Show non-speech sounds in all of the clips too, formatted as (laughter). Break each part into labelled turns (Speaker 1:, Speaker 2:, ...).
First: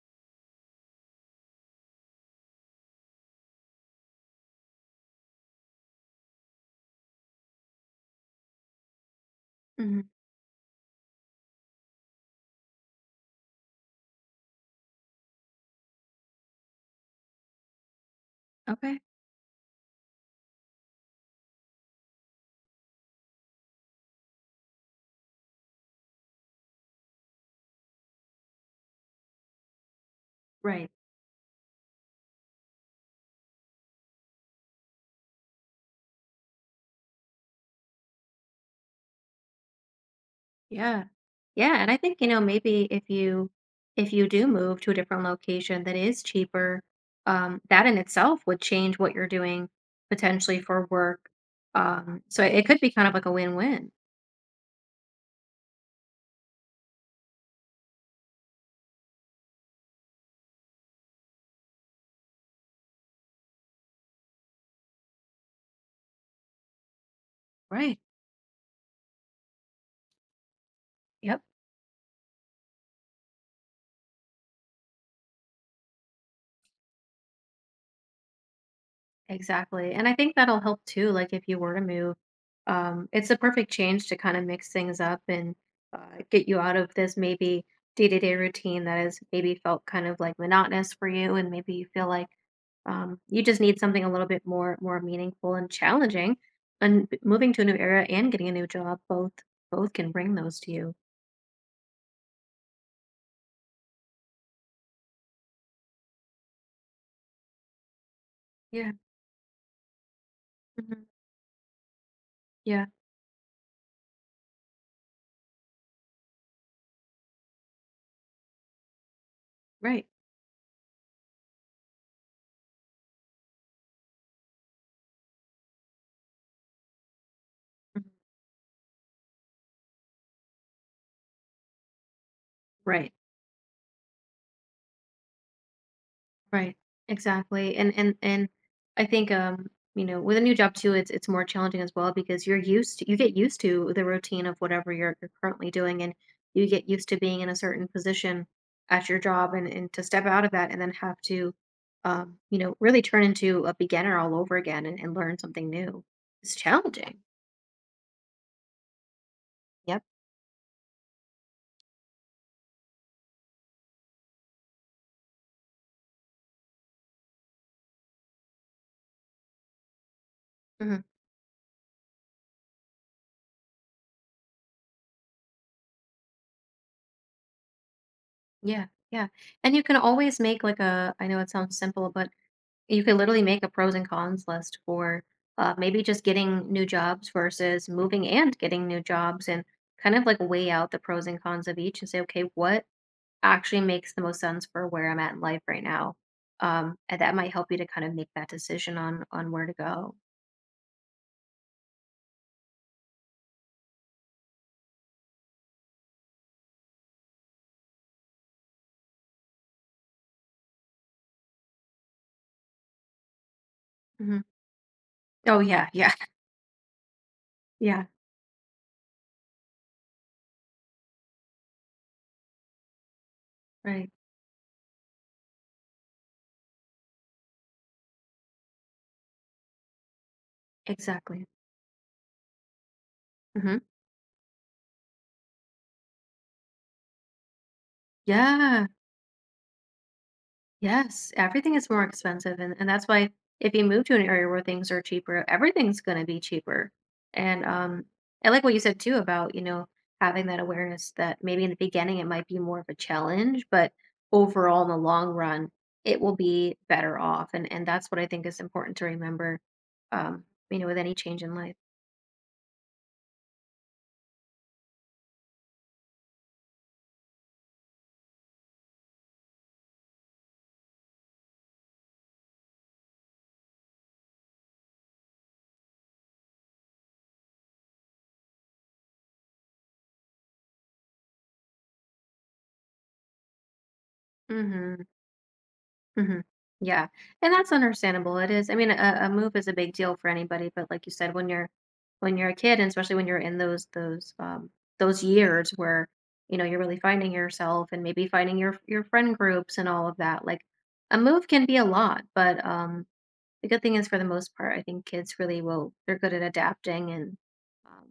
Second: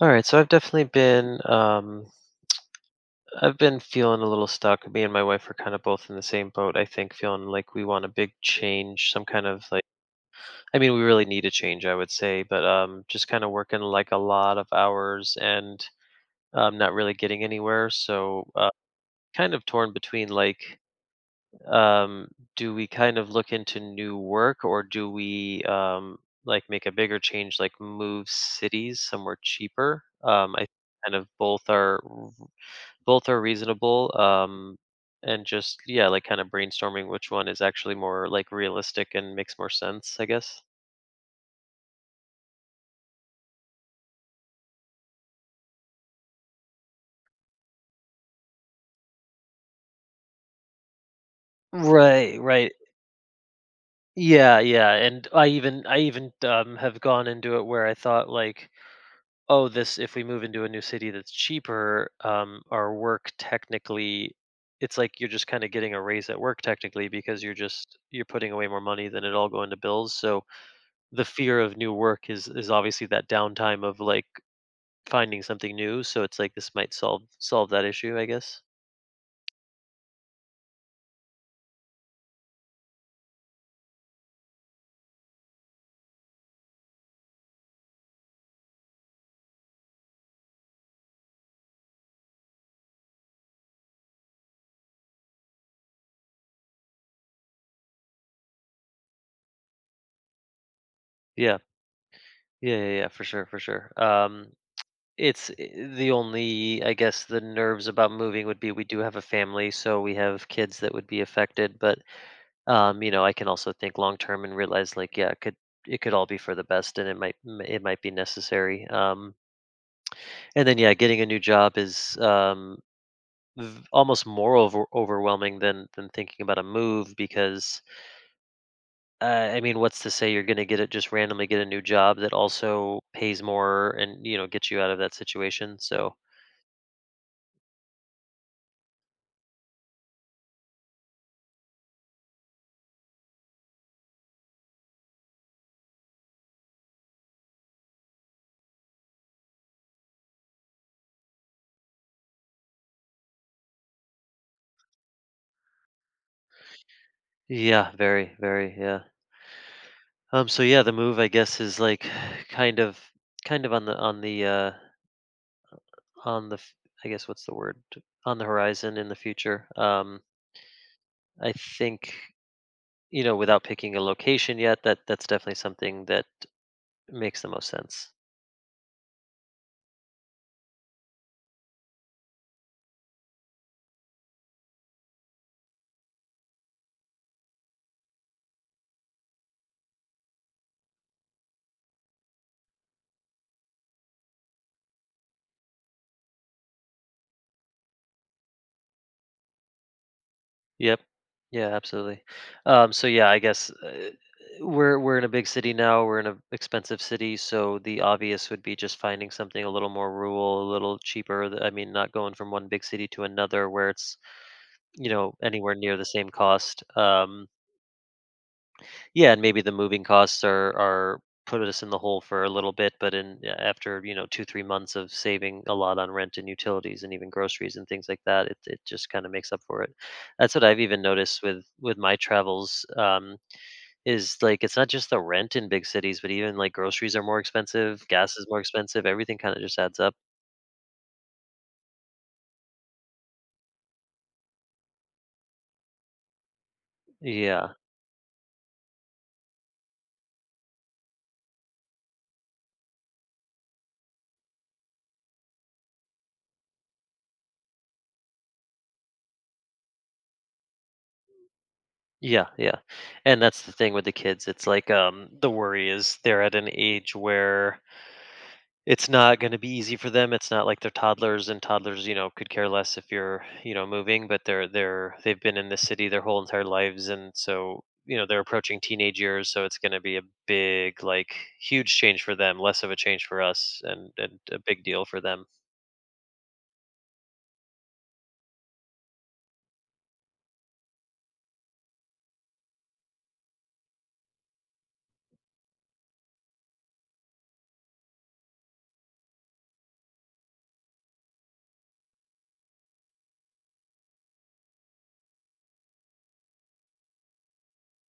Speaker 1: All right, so I've definitely been I've been feeling a little stuck. Me and my wife are kind of both in the same boat. I think feeling like we want a big change, some kind of like
Speaker 2: Hmm.
Speaker 1: I mean, we really need a change, I would say, but just kind of working like a lot of hours and not really getting anywhere. So,
Speaker 2: Okay.
Speaker 1: kind of torn between like um do we kind of look into new work or do we like make a bigger change like move cities somewhere cheaper? I
Speaker 2: Right.
Speaker 1: kind of both are reasonable, and just yeah, like kind of brainstorming which one is actually more like realistic and makes more sense, I guess.
Speaker 2: Yeah. Yeah. And I think, you know, maybe if you do move to a different location that is cheaper, that in itself would change what you're doing potentially for work. Um,
Speaker 1: Right,
Speaker 2: so it
Speaker 1: right.
Speaker 2: could be kind of like a win-win.
Speaker 1: Yeah, yeah. And I even have gone into it where I thought like, oh, this, if we move into a new city that's cheaper, our work technically, it's like you're just kind of getting a raise at work technically, because you're just
Speaker 2: Right.
Speaker 1: you're putting away more money than it all go into bills. So the
Speaker 2: Yep.
Speaker 1: fear of new work is obviously that downtime of like finding something new, so it's like this might solve that issue, I guess.
Speaker 2: Exactly, and I think that'll help too, like, if you were to move, it's a perfect change to kinda mix things up and, get you out of this maybe day-to-day routine that has maybe felt kind of, like, monotonous for you, and maybe you feel like, you just need something a little bit more meaningful and challenging, and b moving to a new area and getting a new job both can bring those to you.
Speaker 1: Yeah, yeah, yeah, yeah, for sure, for sure. It's the only, I guess, the nerves about moving would be, we
Speaker 2: Yeah,
Speaker 1: do have a family, so we have kids that
Speaker 2: mhm,
Speaker 1: would be affected. But
Speaker 2: yeah,
Speaker 1: you know, I can also think long term and realize like yeah, it could all be for the best, and it might it might be necessary.
Speaker 2: right,
Speaker 1: And then yeah, getting a new job is almost more overwhelming than thinking about a move, because
Speaker 2: mhm,
Speaker 1: I mean, what's to say you're gonna get it, just randomly get a new job that also
Speaker 2: right.
Speaker 1: pays more and, you know, gets you out of that situation. So
Speaker 2: Right. Exactly. And I think you know, with a new job too, it's more challenging as well because you're used to you get used to the routine of whatever you're currently doing and you get used to being in a certain position at your job and to step out of that and then have to you know, really turn into a beginner all over again and learn something new. It's challenging.
Speaker 1: yeah, very, very, yeah.
Speaker 2: Yep.
Speaker 1: So yeah, the move, I guess, is like (sighs) kind of kind of on the on the, on the f I guess, what's the word? On the horizon, in the future.
Speaker 2: Hmm.
Speaker 1: I think, you know, without picking a location yet, that that's definitely something that makes the most sense.
Speaker 2: Yeah. Yeah. And you can always make like a I know it sounds simple, but you could literally make a pros and cons list for maybe just getting new jobs versus moving and getting new jobs and kind of like weigh out the pros and cons of each and say, okay, what actually makes the most sense for where I'm at in life right now. And that might help you to kind of make that decision on where to go.
Speaker 1: Yep. Yeah, absolutely. So yeah, I guess, we're in a big city now. We're in an expensive city, so the obvious would be just finding something a little more rural, a little cheaper. I mean, not going from one big city to another where it's,
Speaker 2: Mhm.
Speaker 1: you know,
Speaker 2: Oh
Speaker 1: anywhere
Speaker 2: yeah,
Speaker 1: near the
Speaker 2: yeah,
Speaker 1: same
Speaker 2: (laughs)
Speaker 1: cost.
Speaker 2: yeah,
Speaker 1: Yeah, and maybe the moving costs are put us in the hole for a little bit, but in yeah, after
Speaker 2: right,
Speaker 1: you know two three months of saving a lot on rent and utilities and even groceries and things like that, it just kind of makes up for it. That's what I've even noticed
Speaker 2: exactly.
Speaker 1: with my travels.
Speaker 2: Hmm.
Speaker 1: Is like it's not just the rent in big cities, but even like groceries are more expensive, gas is more
Speaker 2: Yeah.
Speaker 1: expensive, everything kind of just adds up.
Speaker 2: Yes, everything is more expensive, and that's why if you move to an area where things are cheaper, everything's going to be cheaper. And
Speaker 1: Yeah.
Speaker 2: I like what you said too about you know having that awareness that maybe in the beginning it might be more of a challenge, but overall in the long run it will be better off. And that's what I think is important to remember. Um, you know, with any change in life.
Speaker 1: Yeah, yeah. And that's the thing with the kids. It's like the worry is they're at an age where it's not gonna be easy for them. It's not like they're toddlers and toddlers, you know, could care less if you're, you know, moving. But they've been in this city their whole entire lives, and so, you know, they're approaching teenage years, so it's gonna be a big, like, huge change for them, less of a change for us, and a big
Speaker 2: Hmm.
Speaker 1: deal for them.
Speaker 2: Hmm. Yeah. And that's understandable. It is. I mean, a move is a big deal for anybody, but like you said, when you're a kid, and especially when you're in those years where, you know, you're really finding yourself and maybe finding your friend groups and all of that, like a move can be a lot, but the good thing is for the most part, I think kids really will they're good at adapting and um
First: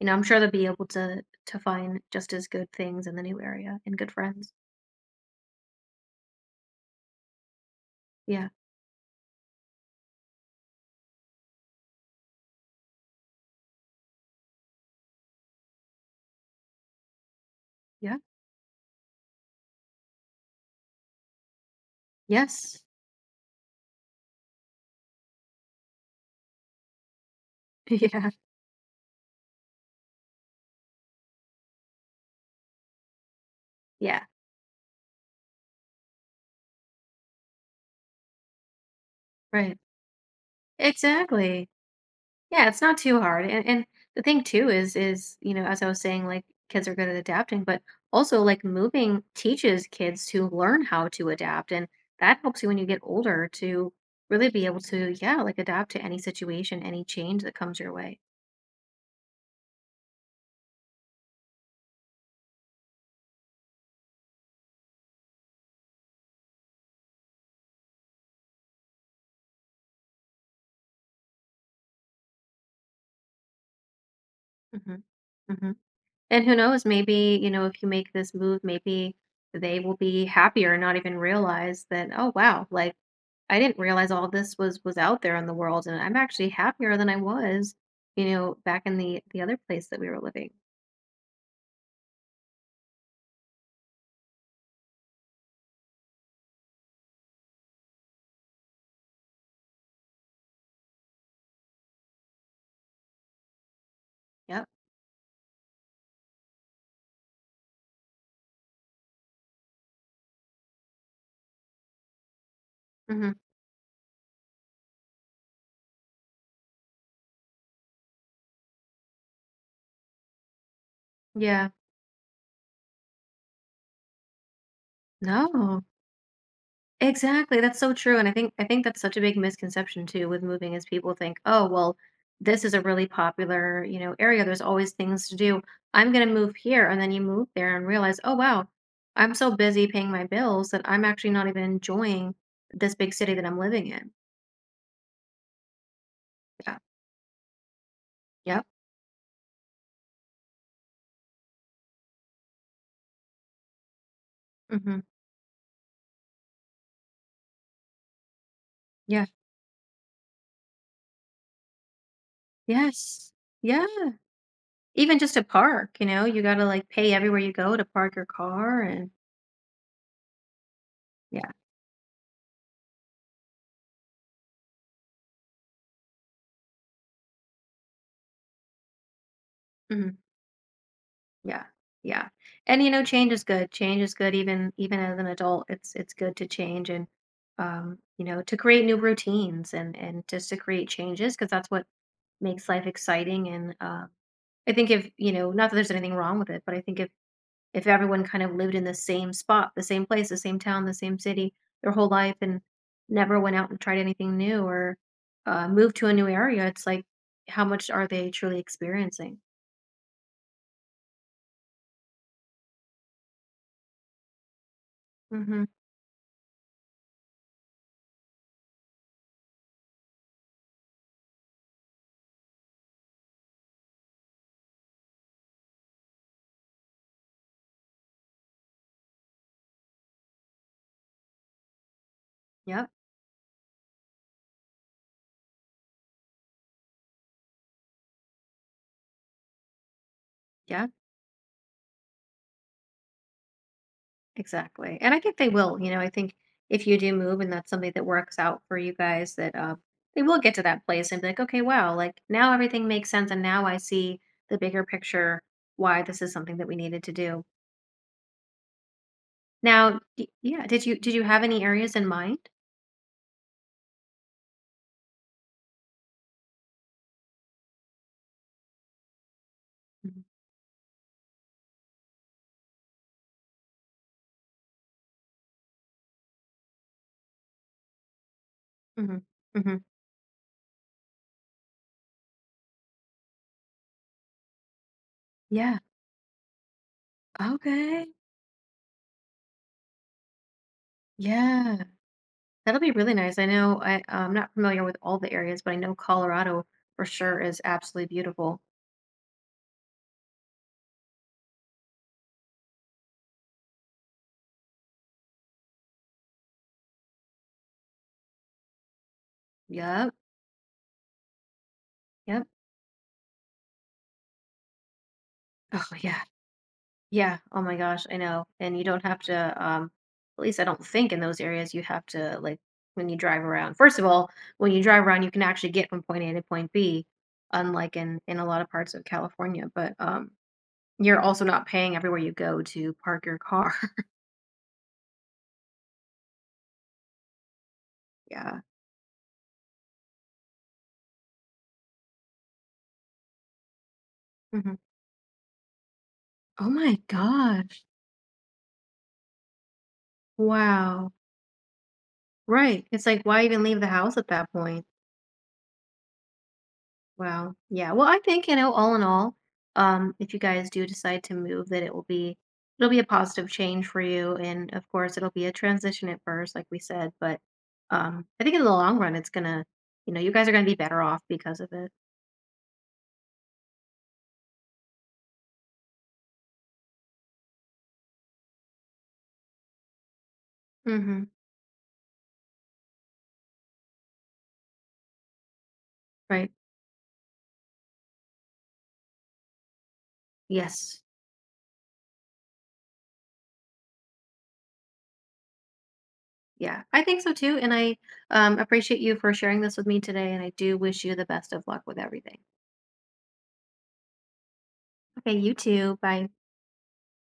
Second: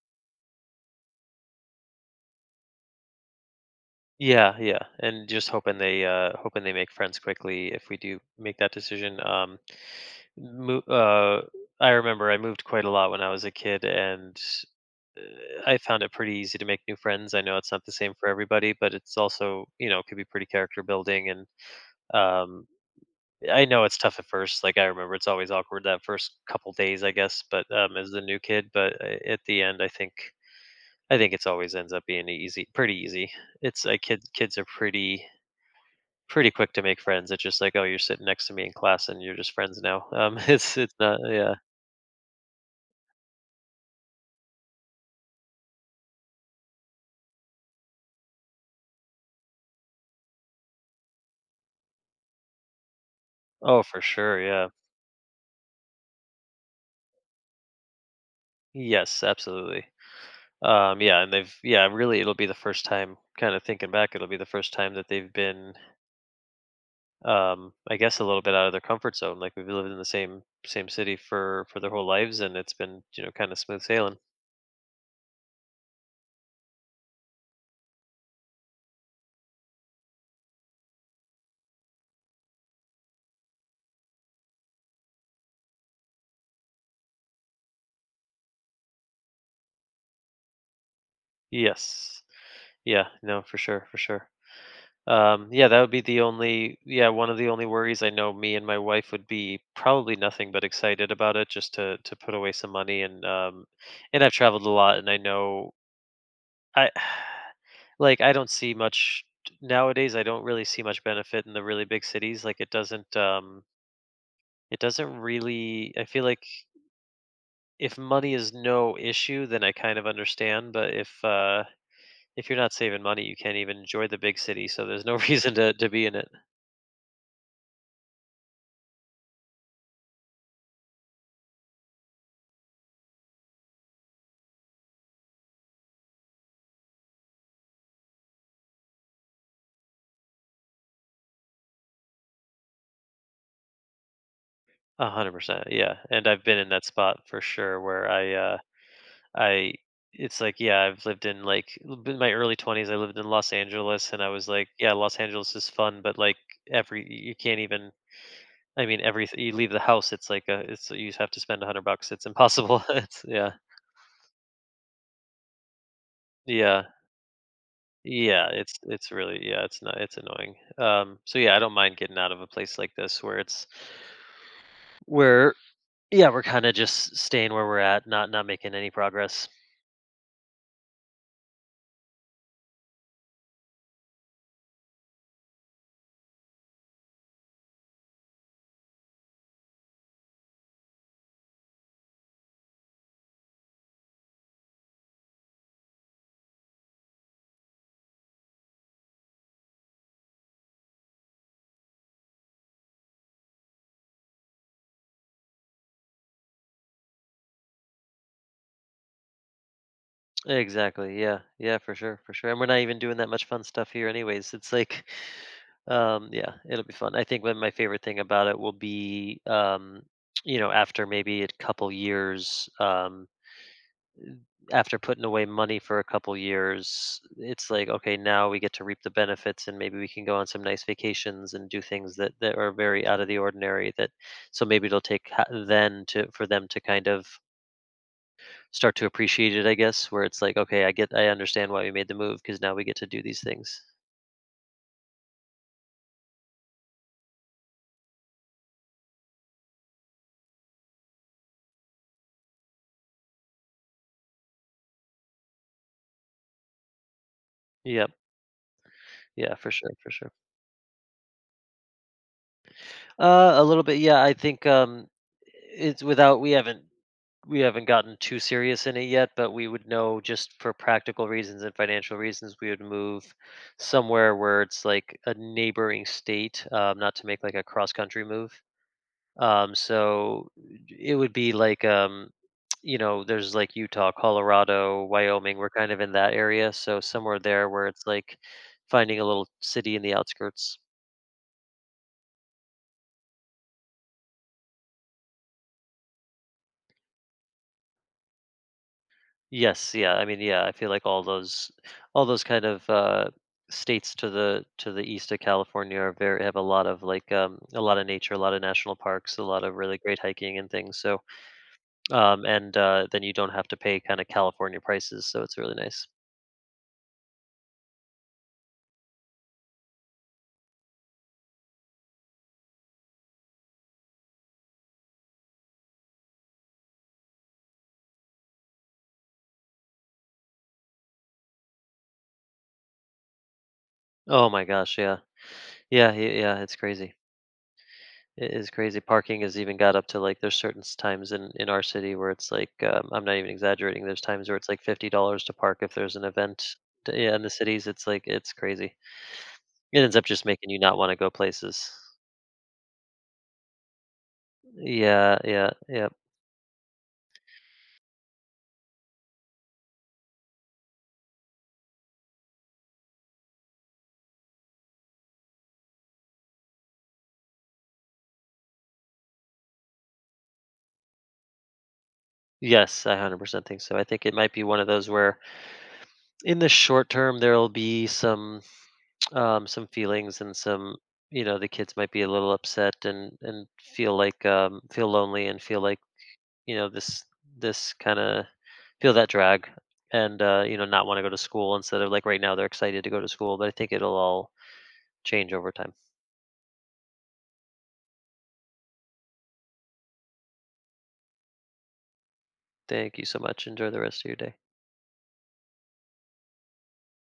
Speaker 2: you know, I'm sure they'll be able to find just as good things in the new area and good friends.
Speaker 1: Yeah, yeah, and just hoping they make friends quickly if we do
Speaker 2: Yeah.
Speaker 1: make that decision, mo I remember I moved quite a lot when I was a kid, and I found it pretty easy to make new friends. I know it's not the same
Speaker 2: Yeah.
Speaker 1: for everybody, but it's also, you know, could be pretty character building. And um,
Speaker 2: Yes.
Speaker 1: I know it's tough at first. Like I remember, it's always awkward that first couple days, I guess. But
Speaker 2: (laughs)
Speaker 1: as the
Speaker 2: Yeah.
Speaker 1: new kid, but at the end, I think it's always ends up being easy, pretty easy. It's like
Speaker 2: Yeah.
Speaker 1: kids are pretty pretty quick to make friends. It's just like, oh, you're sitting next to me in class, and you're just
Speaker 2: Right.
Speaker 1: friends now. (laughs) It's not, yeah.
Speaker 2: Exactly. Yeah, it's not too hard. And the thing too is, you know, as I was saying, like kids are good at adapting, but also like moving teaches kids to learn how to adapt. And that helps you when you get older
Speaker 1: Oh,
Speaker 2: to
Speaker 1: for sure,
Speaker 2: really be
Speaker 1: yeah.
Speaker 2: able to, yeah, like adapt to any situation, any change that comes your way.
Speaker 1: Yes, absolutely. Yeah, and they've yeah, really, it'll be the first time. Kind of thinking back, it'll be the first time that they've been, I guess, a little bit out of their comfort zone. Like we've lived in the same city for their whole lives, and it's been, you know, kind of smooth sailing.
Speaker 2: Hmm. Hmm. And who knows, maybe, you know, if you make this move, maybe they will be happier and not even realize that, oh wow, like I didn't realize all this was out there in the world and I'm actually happier than I was, you know, back in the other place that we were living.
Speaker 1: Yes, yeah, no, for sure, for sure. Yeah, that would be the only, yeah, one of the only worries. I know me and my wife would be probably nothing but excited about it, just to put away some money. And and I've traveled
Speaker 2: Yep.
Speaker 1: a lot, and I know I (sighs) like, I don't see much nowadays, I don't really see much benefit in the really big cities. Like,
Speaker 2: Hmm.
Speaker 1: it doesn't really, I feel like if money is no issue, then I kind of understand. But
Speaker 2: Yeah.
Speaker 1: if you're not saving money, you can't even enjoy the big city, so there's no (laughs) reason to
Speaker 2: No.
Speaker 1: to be in it.
Speaker 2: Exactly, that's so true, and I think that's such a big misconception too with moving is people think, "Oh, well, this is a really popular, you know, area. There's always things to do. I'm gonna move here." And then you move there and realize, "Oh, wow, I'm so busy paying my bills that I'm actually not even enjoying this big city that I'm living in."
Speaker 1: 100%, yeah, and I've been in
Speaker 2: Yeah.
Speaker 1: that spot for sure where
Speaker 2: Yep.
Speaker 1: I it's like, yeah, I've lived in like in my early 20s I lived in Los Angeles, and I was like, yeah,
Speaker 2: Hmm.
Speaker 1: Los Angeles is fun, but like every, you can't even, I mean
Speaker 2: Yeah.
Speaker 1: every you leave the house, it's like a, it's you have to spend a $100. It's impossible. (laughs) It's
Speaker 2: Yes.
Speaker 1: yeah.
Speaker 2: Yeah. Even just to park, you know, you gotta
Speaker 1: Yeah.
Speaker 2: like pay everywhere you go to park your
Speaker 1: Yeah,
Speaker 2: car and
Speaker 1: it's really, yeah, it's not, it's annoying. Um, so
Speaker 2: yeah.
Speaker 1: yeah, I don't mind getting out of a place like this where it's where yeah, we're kind of just staying where we're at, not not making any progress.
Speaker 2: Mhm. Yeah. Yeah. And you know, change is good. Change is good even even as an adult. It's good to change and you know, to create new routines and just to create changes because that's what makes life exciting and I think if, you know, not that there's anything wrong with it, but I think if everyone kind of lived in the same spot, the same place, the same town, the same city their whole life and never went out and tried anything new or moved to a new area, it's like how much are they truly experiencing?
Speaker 1: Exactly. Yeah. Yeah, for sure. For sure. And we're not even doing that much fun stuff here anyways. It's like
Speaker 2: Mhm.
Speaker 1: (laughs) yeah, it'll be fun. I think one of my favorite thing about it will be (tsk) you know, after maybe a couple years after putting away money for a couple years, it's like okay, now we get to reap the benefits and maybe we can go on some nice vacations and do things that that are
Speaker 2: Yep.
Speaker 1: very out of the ordinary that, so maybe it'll take then to for them to kind of start to appreciate it, I guess, where it's like, "Okay,
Speaker 2: Yeah.
Speaker 1: I get, I understand why we made the move because now we get to do these things."
Speaker 2: Exactly. And I think they will, you know, I think if you do move and that's something that works out for you guys that they will get to that place and be like, okay, wow, like now everything makes sense and now I see the bigger picture why this is something that we needed to do.
Speaker 1: Yep. Yeah, for sure,
Speaker 2: Now,
Speaker 1: for sure.
Speaker 2: yeah, did you have any areas in mind?
Speaker 1: A little bit, yeah, I think, it's, without, we haven't gotten too serious in it yet, but we would know just for practical reasons and financial reasons, we would move somewhere where it's like a neighboring state, not to make like a cross country move.
Speaker 2: Mm-hmm. Hmm.
Speaker 1: So it would be like, you know, there's like Utah, Colorado, Wyoming. We're
Speaker 2: Yeah.
Speaker 1: kind of in that area, so somewhere there where
Speaker 2: Okay.
Speaker 1: it's like finding a little city in the outskirts.
Speaker 2: Yeah. That'll be really nice. I know I, I'm not familiar with all the areas, but I know Colorado for sure is absolutely beautiful.
Speaker 1: Yes, yeah. I mean, yeah. I feel like all those kind of states to the east of California are very, have a lot of like a lot of nature, a lot of national parks, a lot of really
Speaker 2: Yep.
Speaker 1: great hiking and things. So,
Speaker 2: Yep.
Speaker 1: and then you don't have to pay kind of California prices, so it's really
Speaker 2: Oh
Speaker 1: nice.
Speaker 2: yeah. Yeah. Oh my gosh, I know. And you don't have to, at least I don't think in those areas you have to like when you drive around. First of all, when you drive around, you can actually get from point A to point B, unlike in a lot of parts of California. But you're also not paying everywhere you go to park your car. (laughs)
Speaker 1: Oh my gosh, yeah. Yeah, y yeah, it's crazy. It
Speaker 2: yeah.
Speaker 1: is crazy. Parking has even got up to, like, there's certain s times in our city where it's like, I'm not even exaggerating, there's times where it's
Speaker 2: Hmm.
Speaker 1: like $50 to park if there's an
Speaker 2: Oh
Speaker 1: event.
Speaker 2: my
Speaker 1: D Yeah, in the
Speaker 2: gosh.
Speaker 1: cities, it's like it's crazy. It ends up just making you not
Speaker 2: Wow.
Speaker 1: wanna go places.
Speaker 2: Right. It's like why even leave the house at that point?
Speaker 1: Yeah, yeah, yeah.
Speaker 2: Wow. Yeah. Well, I think, you know, all in all, if you guys do decide to move, that it will be it'll be a positive change for you. And of course it'll be a transition at first, like we said, but I think in the long run it's gonna, you know, you guys are gonna be better off because of it.
Speaker 1: Yes, I 100% think so. I think it might be one of those where in the short term, there'll be some, (tsk) some feelings and some,
Speaker 2: Mm-hmm.
Speaker 1: you know, the kids might be a little upset and feel like, um, feel lonely and feel like,
Speaker 2: Right.
Speaker 1: you know, this kind of feel that drag. And you know,
Speaker 2: Yes.
Speaker 1: not want to go to school instead of like right now they're excited to go to school, but I think it'll all change over time.
Speaker 2: Yeah. I think so too. And I appreciate you for sharing this with me today and I do wish you the best of luck with everything.
Speaker 1: Thank you so much, enjoy the rest of your day.
Speaker 2: Okay, you too. Bye.